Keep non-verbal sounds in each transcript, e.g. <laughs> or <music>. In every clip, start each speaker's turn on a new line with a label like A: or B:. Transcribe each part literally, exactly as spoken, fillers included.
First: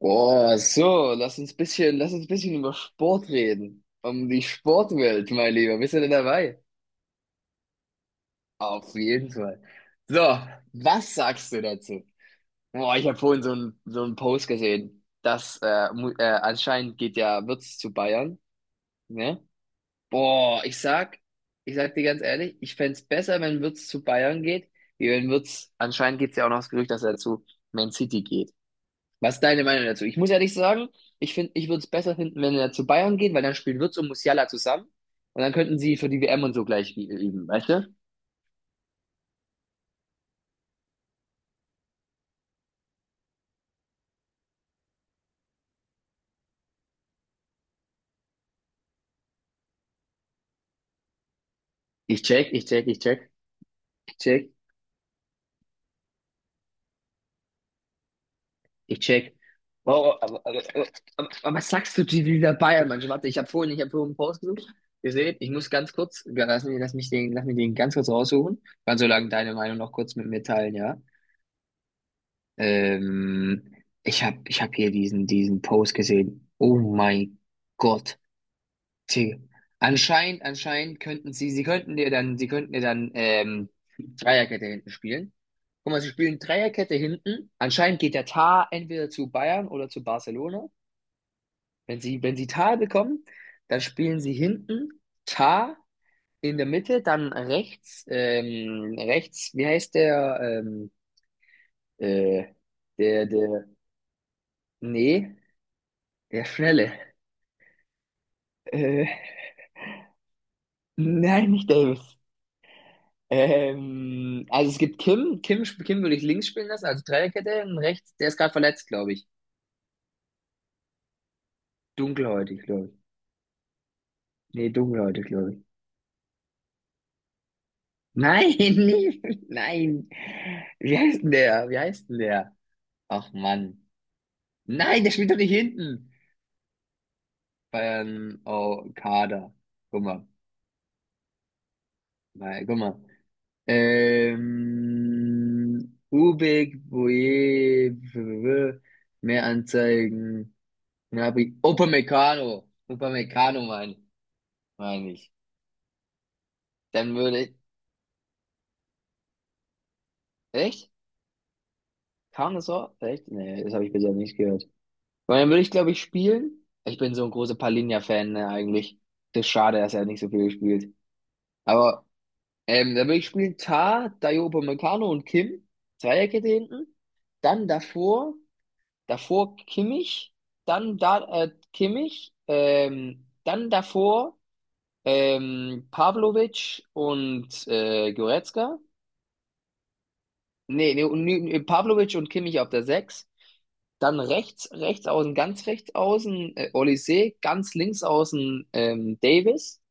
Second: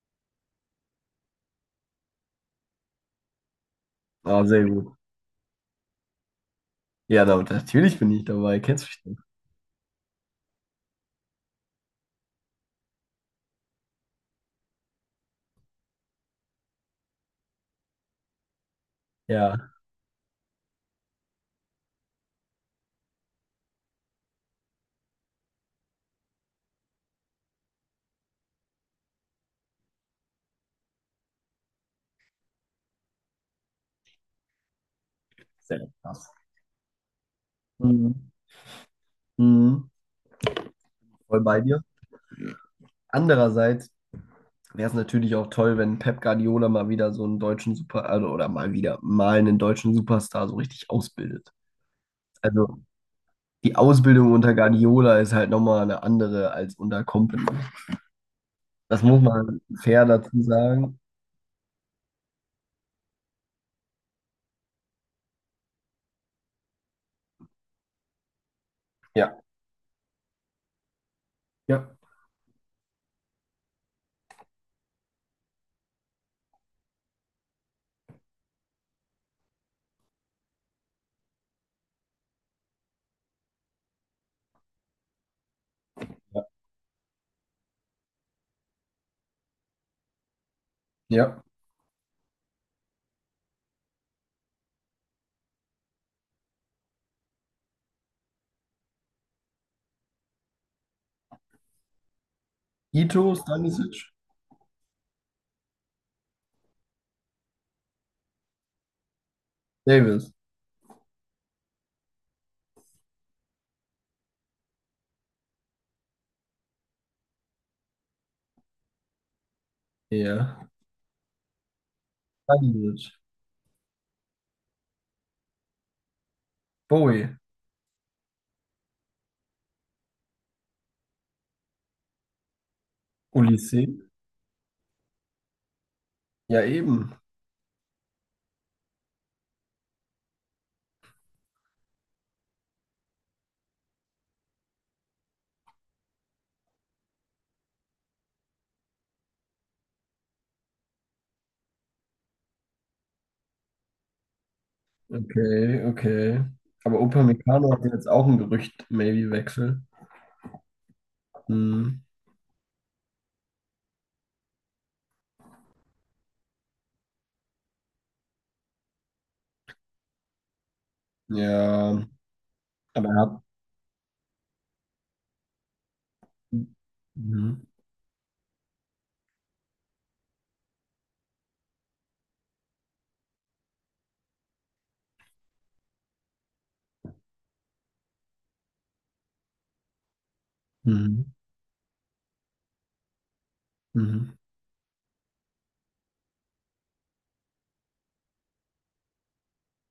A: Boah, so, lass uns bisschen, lass uns bisschen über Sport reden. Um die
B: Ah, sehr gut.
A: Sportwelt, mein Lieber. Bist du denn dabei?
B: Ja, da, natürlich bin ich dabei. Kennst
A: Auf
B: mich doch.
A: jeden Fall. So, was sagst du dazu? Boah, ich habe vorhin so einen so einen Post gesehen, dass äh, mu- äh, anscheinend geht ja Wirtz zu Bayern, ne?
B: Ja,
A: Boah, ich sag, ich sag dir ganz ehrlich, ich fänd's besser, wenn Wirtz zu Bayern geht, wie wenn Wirtz, anscheinend gibt's ja auch noch das Gerücht, dass er zu Man City geht. Was ist deine Meinung dazu? Ich muss ehrlich sagen, ich finde, ich würde es besser finden, wenn er zu Bayern geht, weil dann spielen Wirtz und Musiala zusammen und dann könnten
B: sehr
A: sie für die
B: krass.
A: W M und so gleich ü- üben, weißt du?
B: Mhm. Mhm. Voll bei dir. Andererseits wäre es natürlich auch toll, wenn Pep Guardiola mal wieder so einen deutschen Super, also, oder mal wieder mal einen deutschen Superstar so richtig ausbildet.
A: Ich check, ich
B: Also
A: check, ich check,
B: die
A: ich
B: Ausbildung
A: check,
B: unter Guardiola ist halt nochmal eine andere als unter Kompany.
A: ich
B: Das muss
A: check.
B: man fair
A: Oh, aber,
B: dazu
A: aber, aber,
B: sagen.
A: aber aber was sagst du zu dieser Bayern-Mannschaft? Warte, ich habe vorhin, ich habe vorhin einen Post gesucht. Ihr seht, ich muss ganz kurz, ja, lass mich, lass mich den, lass mich den ganz kurz raussuchen. Kannst so lange
B: Ja.
A: deine Meinung noch kurz mit mir teilen, ja?
B: Ja.
A: Ähm, ich habe, ich habe hier diesen, diesen Post gesehen. Oh mein Gott. Tee. Anscheinend, anscheinend könnten sie, sie könnten dir dann, sie könnten dir dann ähm, Dreierkette hinten spielen. Guck mal, sie spielen
B: Ja.
A: Dreierkette hinten. Anscheinend geht der Tar entweder zu Bayern oder zu Barcelona.
B: Ja.
A: Wenn sie, wenn sie Tar bekommen, dann spielen sie hinten Tar in der Mitte, dann rechts, ähm, rechts, wie heißt der, ähm, äh,
B: Ito,
A: der, der,
B: Stanisic,
A: nee, der Schnelle. Äh,
B: Davis.
A: nein, nicht Davis. Ähm, also es gibt Kim. Kim, sp- Kim würde ich links spielen lassen, also Dreierkette. Und rechts, der ist gerade verletzt, glaube ich.
B: Ja.
A: Dunkelhäutig, glaube ich.
B: Stanisic,
A: Nee, dunkelhäutig, glaube ich.
B: Bowie,
A: Nein, <laughs> nee, nein. Wie heißt denn der? Wie heißt denn der? Ach
B: Olise.
A: Mann. Nein, der spielt doch nicht hinten.
B: Ja, eben.
A: Bayern, oh, Kader. Guck mal. Nein, guck mal. Ähm, Ubik, Boye, Mehranzeigen. Ja, wie Upamecano. Upamecano meine mein ich.
B: Okay, okay. Aber
A: Dann würde ich.
B: Upamecano hat jetzt auch ein Gerücht, maybe Wechsel.
A: Echt?
B: Hm.
A: Kam das so? Echt? Nee, das habe ich bisher nicht gehört. Weil dann würde ich, glaube ich, spielen. Ich bin so ein großer Palinja-Fan, ne, eigentlich. Das ist schade, dass er nicht so viel gespielt.
B: Ja,
A: Aber ähm, dann
B: aber
A: würde
B: er
A: ich
B: hat.
A: spielen Tah, Dayo Upamecano und Kim. Dreierkette hinten.
B: Mhm.
A: Dann davor, davor Kimmich. Dann da äh, Kimmich. Ähm, dann davor. Ähm, Pavlovic und äh, Goretzka. Nee, nee, und-
B: Mhm.
A: nee, Pavlovic und Kimmich auf der sechs. Dann
B: Mhm.
A: rechts, rechts außen, ganz rechts außen, äh, Olise, ganz links außen, ähm, Davis.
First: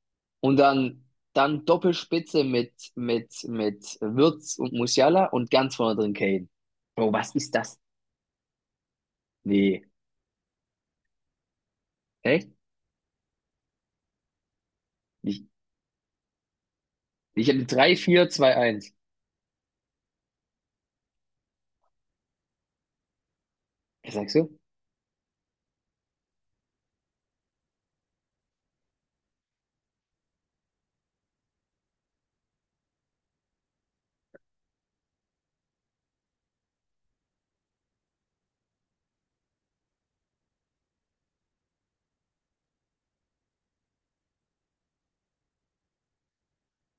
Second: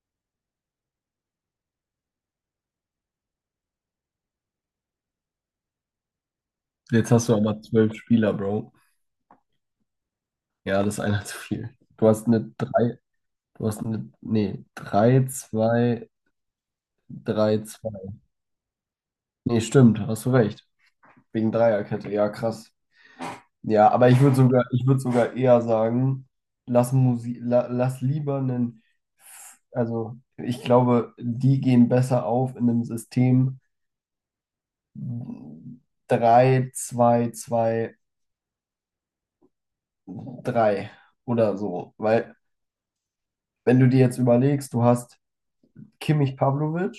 A: Und dann, dann Doppelspitze mit, mit, mit Wirtz und Musiala und ganz vorne drin Kane.
B: Jetzt
A: Bro,
B: hast
A: was
B: du
A: ist
B: aber
A: das?
B: zwölf Spieler, Bro.
A: Nee,
B: Ja, das ist einer zu viel. Du hast
A: echt?
B: eine drei, du hast eine, nee, drei
A: Ich,
B: zwei
A: ich
B: drei
A: habe drei
B: zwei.
A: vier zwei eins.
B: Nee, stimmt, hast du recht. Wegen Dreierkette, ja, krass. Ja, aber
A: Was
B: ich
A: sagst
B: würde
A: du?
B: sogar, ich würde sogar eher sagen, lass Musik, la, lass lieber einen, also ich glaube, die gehen besser auf in einem System drei zwei zwei drei oder so. Weil, wenn du dir jetzt überlegst, du hast Kimmich Pavlovic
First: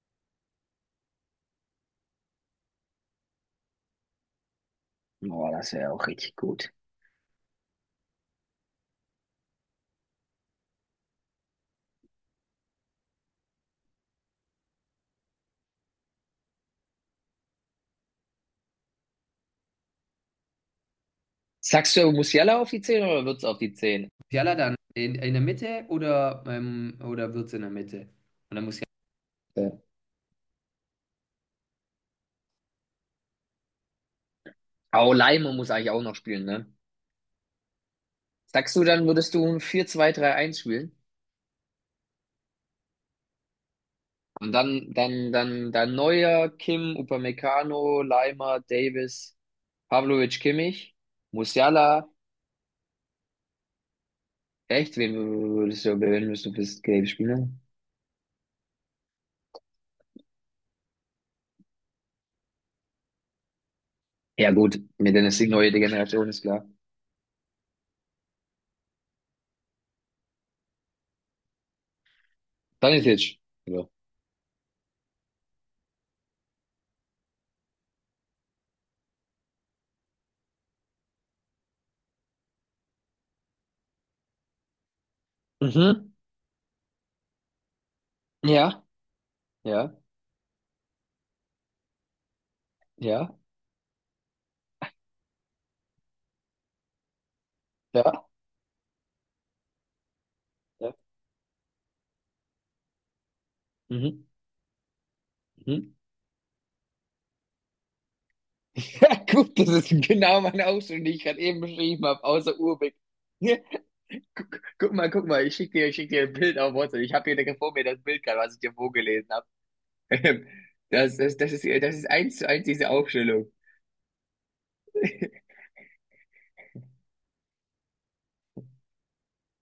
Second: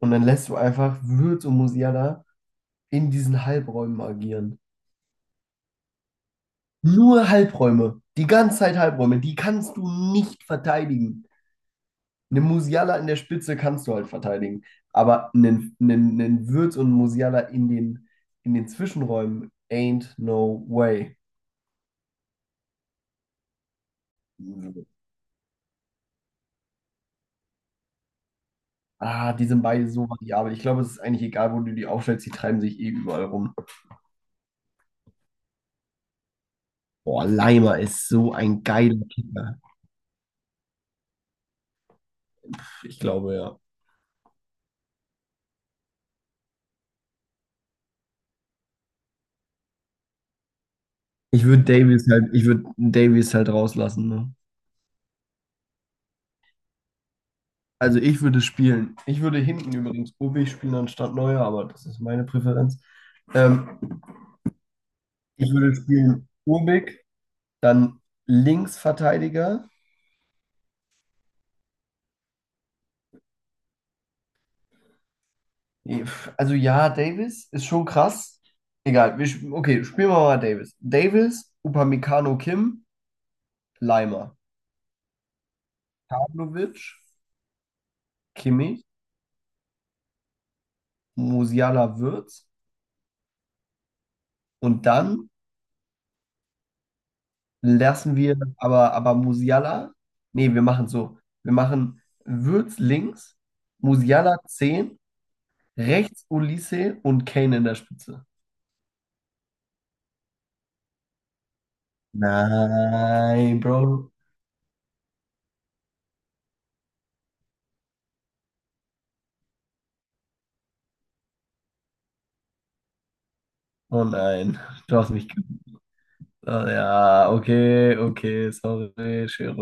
B: und dann lässt du einfach Wirtz und Musiala in diesen Halbräumen agieren.
A: Boah, das wäre auch richtig gut.
B: Nur Halbräume, die ganze Zeit Halbräume, die kannst du nicht verteidigen. Einen Musiala in der Spitze kannst du halt verteidigen, aber einen, einen, einen Wirtz und einen Musiala in den, in den Zwischenräumen ain't no way.
A: Sagst du er muss Musiala auf die zehn oder wird's auf die zehn? Musiala dann in, in der Mitte oder, ähm, oder wird's in der Mitte? Und dann Musiala.
B: Ah, die sind
A: Ja.
B: beide so variabel. Ich glaube, es ist eigentlich egal, wo du die aufstellst, die treiben sich eh überall rum.
A: Aber Leimer muss eigentlich auch noch spielen, ne?
B: Boah, Leimer ist so ein
A: Sagst du,
B: geiler
A: dann würdest du
B: Kicker.
A: ein vier zwei-drei eins spielen?
B: Ich glaube, ja.
A: Und dann, dann, dann, dann Neuer, Kim, Upamecano, Leimer, Davis, Pavlovic, Kimmich,
B: Ich würde Davies
A: Musiala.
B: halt, ich würde Davies halt rauslassen, ne?
A: Echt? Wen würdest du, wen würdest du fürs Gelb spielen?
B: Also ich würde spielen. Ich würde hinten übrigens Ubi spielen anstatt Neuer, aber das ist meine Präferenz. Ähm,
A: Ja, gut. Mit der
B: Ich
A: neue
B: würde
A: Generation
B: spielen
A: ist klar.
B: Urbik. Dann Linksverteidiger.
A: Stanisic. Ja.
B: Also ja, Davis ist schon krass. Egal, wir, sp- okay, spielen wir mal Davis. Davis, Upamecano Kim, Leimer,
A: Mhm.
B: Pavlovic,
A: Ja,
B: Kimmich,
A: ja,
B: Musiala Wirtz
A: ja.
B: und dann lassen
A: Ja.
B: wir aber, aber Musiala, nee, wir machen
A: ja.
B: so, wir machen Wirtz links,
A: Mhm.
B: Musiala zehn,
A: Mhm. <laughs>
B: rechts Olise und Kane in der Spitze.
A: Ja, gut, das ist genau meine Ausstellung, die ich gerade eben beschrieben habe, außer Urbeck.
B: Nein, Bro.
A: <laughs> Guck, guck mal, guck mal, ich schicke dir, ich schick dir ein Bild auf WhatsApp. Ich habe hier direkt vor mir das Bild gerade, was ich dir vorgelesen habe. <laughs> Das, das, das ist, das ist eins zu eins diese Aufstellung.
B: Oh nein, du hast
A: <laughs>
B: mich. Ah, ja, okay, okay, sorry,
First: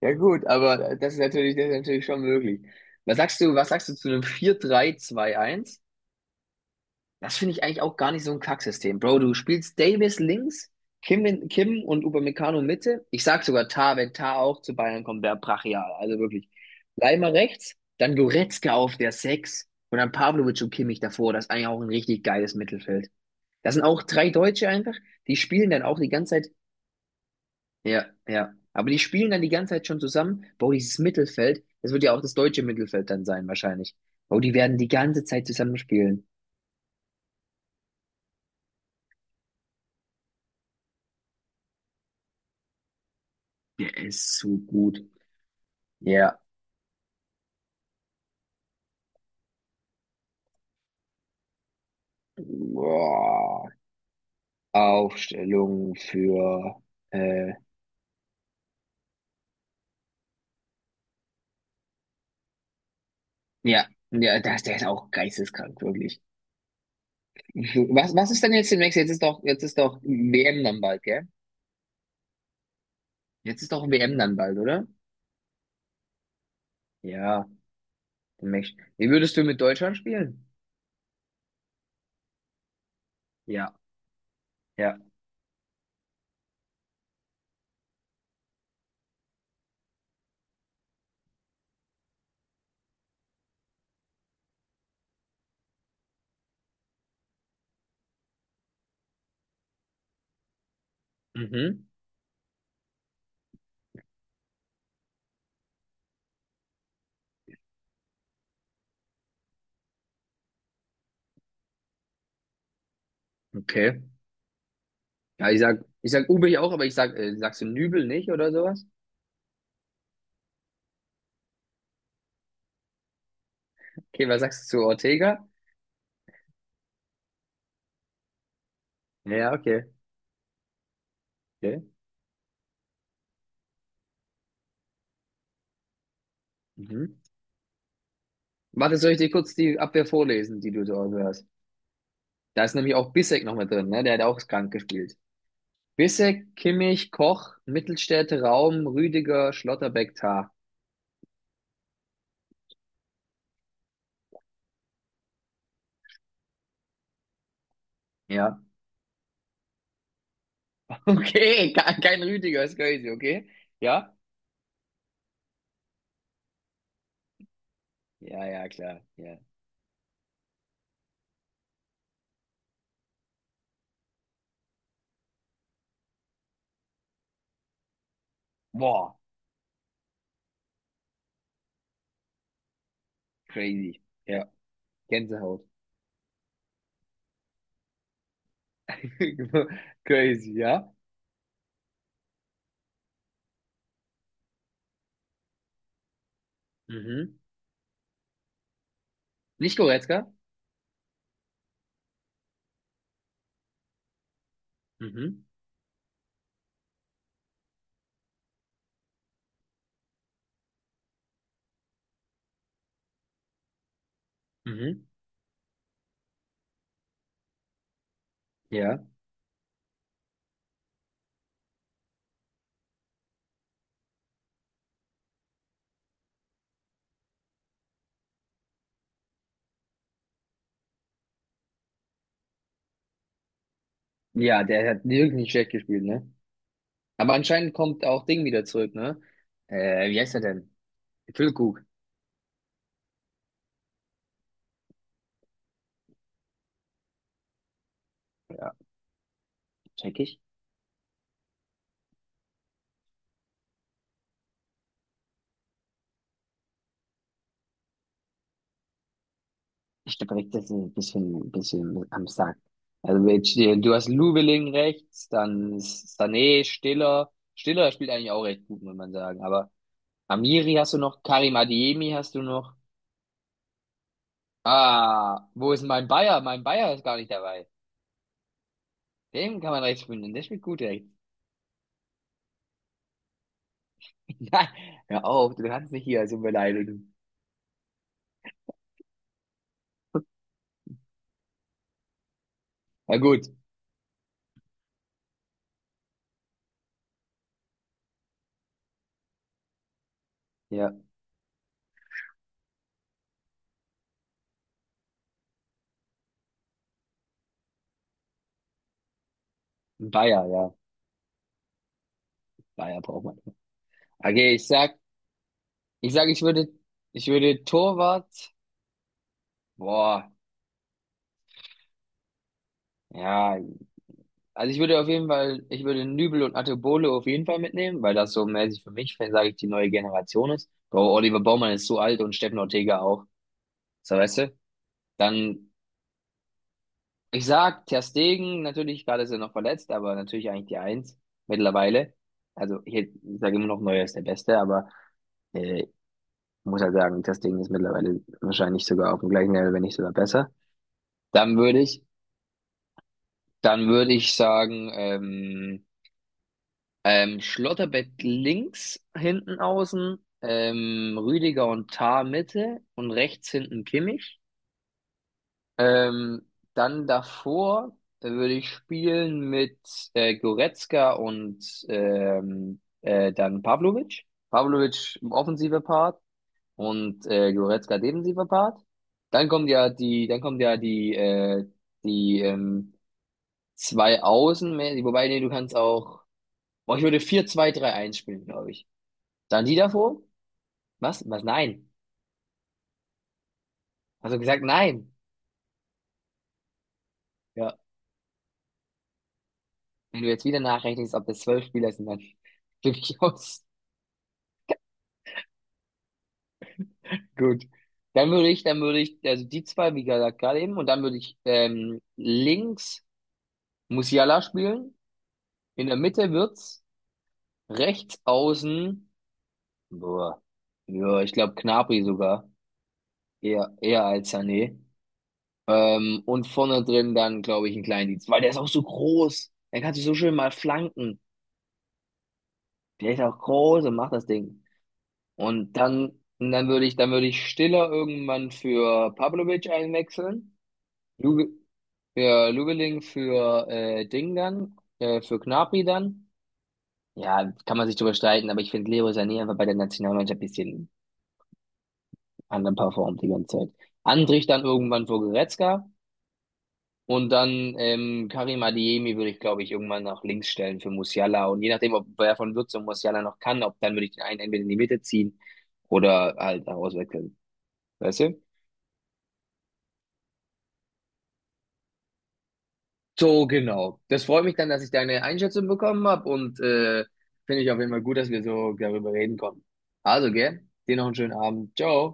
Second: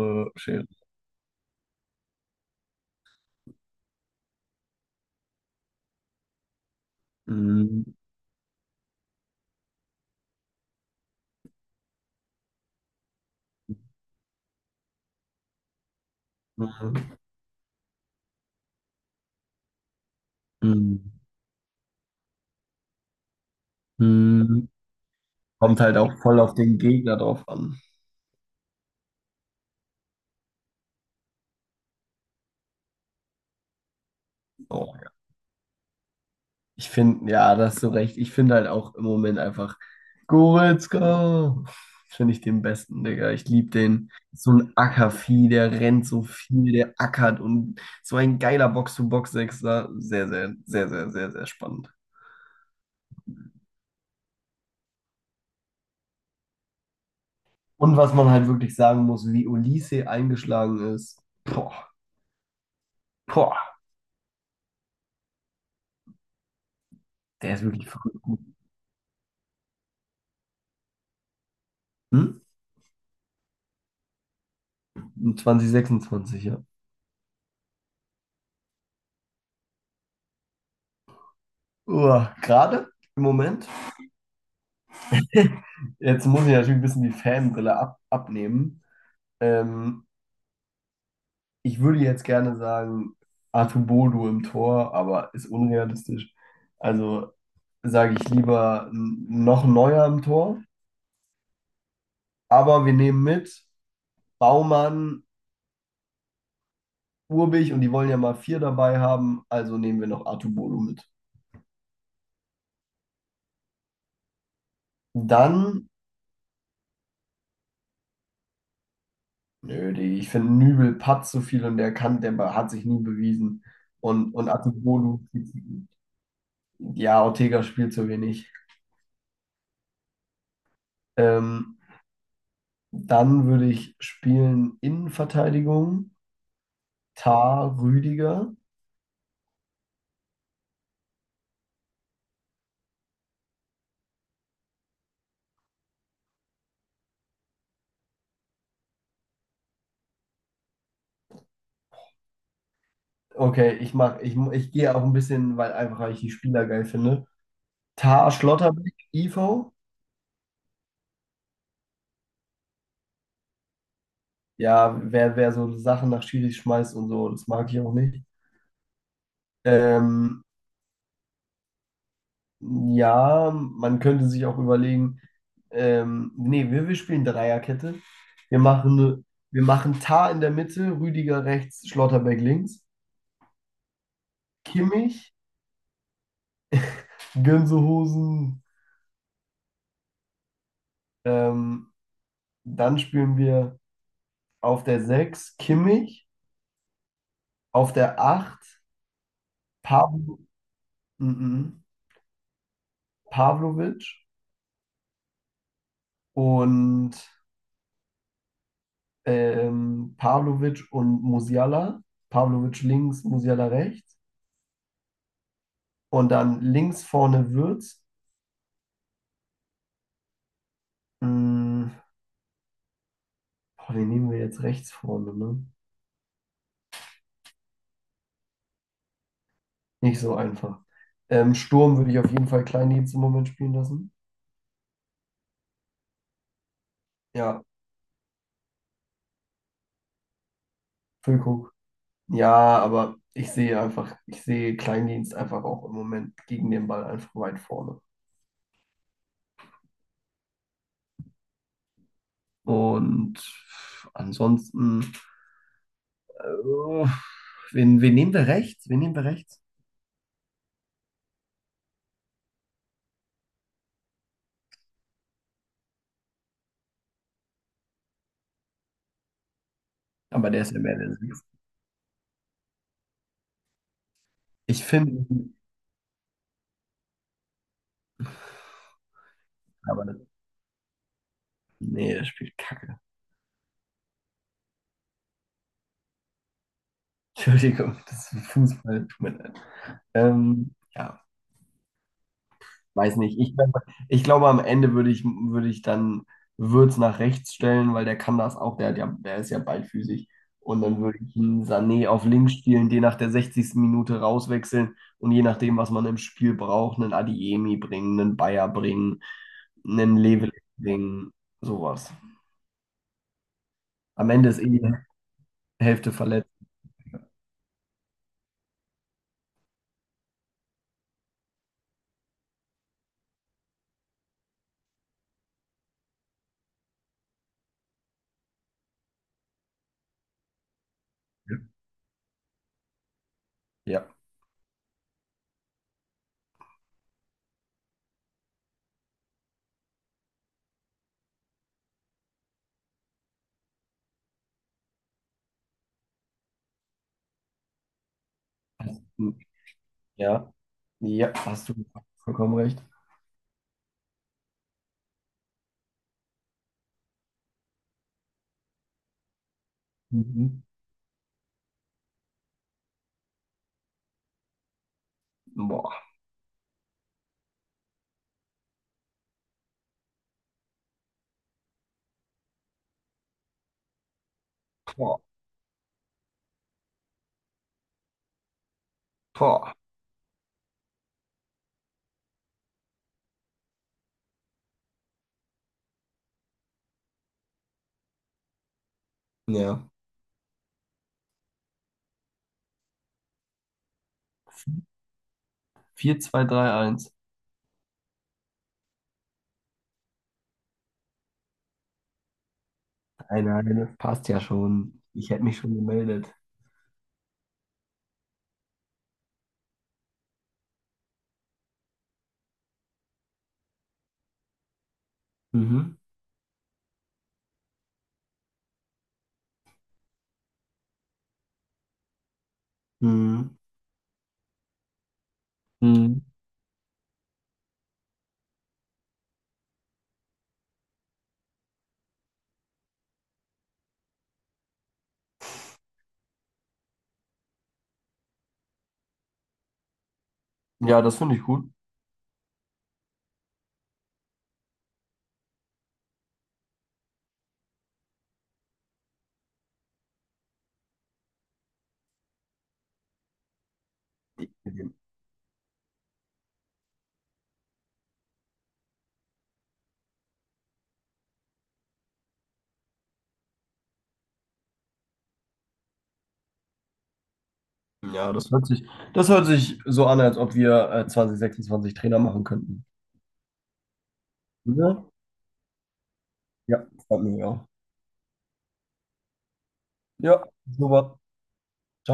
A: Ja gut,
B: Schere.
A: aber das ist natürlich, das ist natürlich schon möglich. Was sagst du, was sagst du zu einem vier drei zwei eins? Das finde ich eigentlich
B: Mhm.
A: auch gar nicht so ein Kacksystem. Bro, du spielst Davis links, Kim, in, Kim und Upamecano Mitte. Ich sag sogar Tah, wenn Tah auch zu Bayern kommt, wäre brachial. Also wirklich.
B: Mhm.
A: Leimer rechts, dann Goretzka auf der Sechs und dann Pavlovic und Kimmich
B: Mhm.
A: davor. Das ist eigentlich auch ein richtig geiles Mittelfeld. Das sind auch drei Deutsche
B: Mhm.
A: einfach. Die spielen
B: Kommt
A: dann
B: halt
A: auch die
B: auch voll
A: ganze Zeit.
B: auf den Gegner drauf an.
A: Ja, ja. Aber die spielen dann die ganze Zeit schon zusammen. Bro, dieses Mittelfeld, das wird ja auch das deutsche Mittelfeld dann sein, wahrscheinlich. Bro, die werden die
B: Oh, ja.
A: ganze Zeit zusammen spielen.
B: Ich finde, ja, da hast du recht. Ich finde halt auch im Moment einfach Goretzka. Finde ich den besten, Digga. Ich liebe
A: Der
B: den.
A: ist
B: So
A: so
B: ein
A: gut.
B: Ackervieh, der rennt so
A: Ja.
B: viel, der ackert und so ein geiler Box-to-Box-Sechser. Sehr, sehr, sehr, sehr, sehr, sehr spannend.
A: Boah, Aufstellung für, äh,
B: Und was man halt wirklich sagen muss, wie Olise eingeschlagen ist. Boah. Boah,
A: ja, ja, das, der ist auch geisteskrank, wirklich.
B: der ist wirklich
A: Was,
B: verrückt
A: was
B: gut.
A: ist denn jetzt demnächst? Jetzt ist doch, jetzt ist doch W M dann bald, gell?
B: Hm?
A: Jetzt ist doch W M dann bald, oder?
B: zwanzig sechsundzwanzig, ja.
A: Ja, demnächst. Wie würdest du mit Deutschland spielen?
B: Uah, gerade im Moment.
A: Ja, ja.
B: <laughs> Jetzt muss ich natürlich ein bisschen die Fanbrille ab abnehmen. Ähm, ich würde jetzt gerne sagen, Artubodu im Tor, aber ist unrealistisch. Also sage ich lieber n- noch Neuer im Tor.
A: Mhm,
B: Aber wir nehmen mit Baumann, Urbich und die wollen ja mal vier dabei haben, also nehmen wir noch Artubodu mit.
A: okay. Ja, ich sag,
B: Dann.
A: ich sag Ubich auch, aber ich sag, äh, sagst du Nübel nicht oder sowas?
B: Nö, die, ich finde, Nübel patzt so viel und der kann, der hat sich nie bewiesen.
A: Okay,
B: Und,
A: was
B: und
A: sagst du zu
B: Atubolu,
A: Ortega?
B: ja, Ortega spielt zu wenig.
A: Ja, okay,
B: Ähm,
A: okay.
B: Dann würde ich spielen Innenverteidigung,
A: Mhm.
B: Tar Rüdiger.
A: Warte, soll ich dir kurz die Abwehr vorlesen, die du dort hast? Da ist nämlich auch Bissek noch mit drin, ne? Der hat auch krank gespielt. Bissek, Kimmich, Koch, Mittelstädte Raum, Rüdiger, Schlotterbeck, Tah.
B: Okay, ich mach, ich, ich gehe auch ein bisschen, weil einfach weil ich die Spieler geil finde. Tar
A: Ja. <laughs>
B: Schlotterbeck, Ivo.
A: Okay, ke- kein Rüdiger, ist crazy, okay? Ja?
B: Ja, wer, wer so Sachen nach Schiri schmeißt und so, das mag ich auch nicht.
A: Ja, ja, klar. Ja.
B: Ähm, Ja, man könnte sich auch überlegen, ähm, nee, wir, wir spielen Dreierkette. Wir machen,
A: Boah,
B: ne- wir machen Tah in der Mitte, Rüdiger rechts, Schlotterbeck links,
A: crazy. Ja,
B: Kimmich,
A: Gänsehaut.
B: Gönsehosen.
A: <laughs> Crazy, ja?
B: Ähm, Dann spielen wir auf der sechs Kimmich,
A: Mhm.
B: auf der acht
A: Nicht Goretzka?
B: Pavlo, mhm, Pavlovic
A: Mhm.
B: und ähm, Pavlovic und Musiala. Pavlovic links, Musiala rechts.
A: Mhm.
B: Und dann links vorne Wirtz.
A: Ja.
B: Mm, Boah, wen nehmen wir jetzt rechts vorne, ne? Nicht so einfach. Ähm, Sturm würde ich auf jeden Fall Kleindienst im Moment spielen lassen.
A: Ja, der hat wirklich nicht schlecht gespielt, ne? Aber
B: Ja,
A: anscheinend kommt auch Ding wieder zurück, ne? Äh, wie heißt er denn?
B: Füllkrug.
A: Füllkrug.
B: Ja, aber ich sehe einfach, ich sehe Kleindienst einfach auch im Moment gegen den Ball einfach weit vorne.
A: Ja, check ich.
B: Und ansonsten, äh, wen, wen nehmen wir rechts? Wen nehmen wir rechts?
A: Ich glaube, rechts ist ein bisschen, ein bisschen am Sack. Also jetzt, äh, du hast Lubeling rechts, dann ist Sané, Stiller. Stiller spielt eigentlich auch recht gut, muss man sagen. Aber
B: Aber der ist
A: Amiri
B: ja
A: hast
B: mehr
A: du
B: der
A: noch,
B: Sechs.
A: Karim Adeyemi hast du noch.
B: Ich finde,
A: Ah, wo ist mein Bayer? Mein Bayer ist gar nicht dabei. Den kann man rechts
B: aber
A: spielen, der spielt gut rechts.
B: nee, der spielt Kacke.
A: <laughs> Nein, hör auf, du kannst nicht hier so beleidigen.
B: <laughs> Entschuldigung, das ist Fußball, tut mir leid. Ähm, ja,
A: Na
B: weiß nicht.
A: gut,
B: Ich, glaub- ich glaube, am Ende würde ich, würde ich dann Würz nach rechts stellen, weil der kann das auch. Der, hat ja, der ist ja ballfüßig. Und
A: ja,
B: dann würde ich ihn Sané auf links spielen, den nach der sechzigsten Minute rauswechseln und je nachdem, was man im Spiel braucht, einen Adiemi bringen, einen Bayer bringen, einen
A: Bayer,
B: Level
A: ja,
B: bringen, sowas.
A: Bayer braucht man.
B: Am Ende
A: Okay,
B: ist
A: ich
B: eh die
A: sag, ich
B: Hälfte
A: sag, ich
B: verletzt.
A: würde, ich würde Torwart, boah, ja. Also ich würde auf jeden Fall, ich würde Nübel und Atebolo auf jeden Fall mitnehmen, weil das so mäßig für mich, sage ich, die neue Generation ist. Bro, Oliver Baumann ist so alt und Steffen Ortega auch.
B: Ja.
A: So, weißt du? Dann, ich sag, Ter Stegen, natürlich, gerade ist er noch verletzt, aber natürlich eigentlich die Eins mittlerweile. Also ich hätt- ich sage immer noch, Neuer ist der Beste, aber äh, muss halt sagen, Ter Stegen ist mittlerweile wahrscheinlich sogar auf dem gleichen Level, wenn nicht sogar besser.
B: Ja. Ja,
A: Dann
B: hast du
A: würde ich,
B: vollkommen recht.
A: dann würde ich sagen, ähm, Ähm, Schlotterbeck links hinten außen,
B: Mhm.
A: ähm, Rüdiger und Tah Mitte und rechts hinten Kimmich.
B: Boah.
A: Ähm, Dann davor äh, würde ich spielen mit äh, Goretzka und ähm, äh, dann Pavlovic. Pavlovic
B: Boah.
A: im offensive Part und äh, Goretzka defensiver Part. Dann kommt
B: Boah.
A: ja die, dann kommt ja die, äh, die ähm, zwei Außen, wobei nee, du kannst auch, boah, ich würde vier zwei drei eins spielen, glaube ich. Dann die
B: Ja.
A: davor? Was? Was? Nein. Hast du gesagt nein?
B: Vier zwei drei eins.
A: Ja. Wenn du jetzt wieder nachrechnest, ob das zwölf Spieler sind, dann <laughs> bin ich
B: Nein,
A: aus.
B: nein, das passt ja schon. Ich hätte mich schon gemeldet.
A: Gut. Dann würde ich, dann würde ich, also die zwei, wie gesagt, gerade eben, und dann würde ich ähm, links Musiala spielen. In der
B: Mhm.
A: Mitte wird's rechts außen. Boah. Ja, ich glaube Gnabry sogar.
B: Mhm.
A: Eher, eher als Sané. Ähm,
B: Mhm.
A: und vorne drin dann, glaube ich, einen Kleindienst, weil der ist auch so groß. Er kann sich so schön mal flanken. Der ist auch groß und macht das Ding. Und dann, und dann würde ich, dann würde ich Stiller irgendwann für Pavlovic einwechseln.
B: Ja, das finde ich
A: Luge,
B: gut.
A: für Lugeling, für äh, Ding dann, äh, für Gnabry dann. Ja, kann man sich drüber streiten, aber ich finde Leroy Sané einfach bei der Nationalmannschaft ein bisschen anderen performt die ganze Zeit. Andrich dann irgendwann für Goretzka und dann ähm, Karim Adeyemi würde ich, glaube ich, irgendwann nach links stellen für Musiala. Und je nachdem, ob wer von Würz und Musiala noch kann, ob dann würde ich den einen entweder in die Mitte ziehen oder halt auswechseln. Weißt
B: Ja,
A: du?
B: das hört sich, das hört sich so an, als ob wir äh, zwanzig sechsundzwanzig Trainer machen könnten.
A: So, genau. Das freut mich dann, dass ich
B: Ja,
A: deine Einschätzung bekommen habe und
B: ja,
A: äh,
B: freut mich
A: finde
B: auch.
A: ich auf jeden Fall gut, dass wir so darüber reden konnten. Also,
B: Ja,
A: gell? Dir noch einen
B: super.
A: schönen Abend.
B: Ciao.
A: Ciao.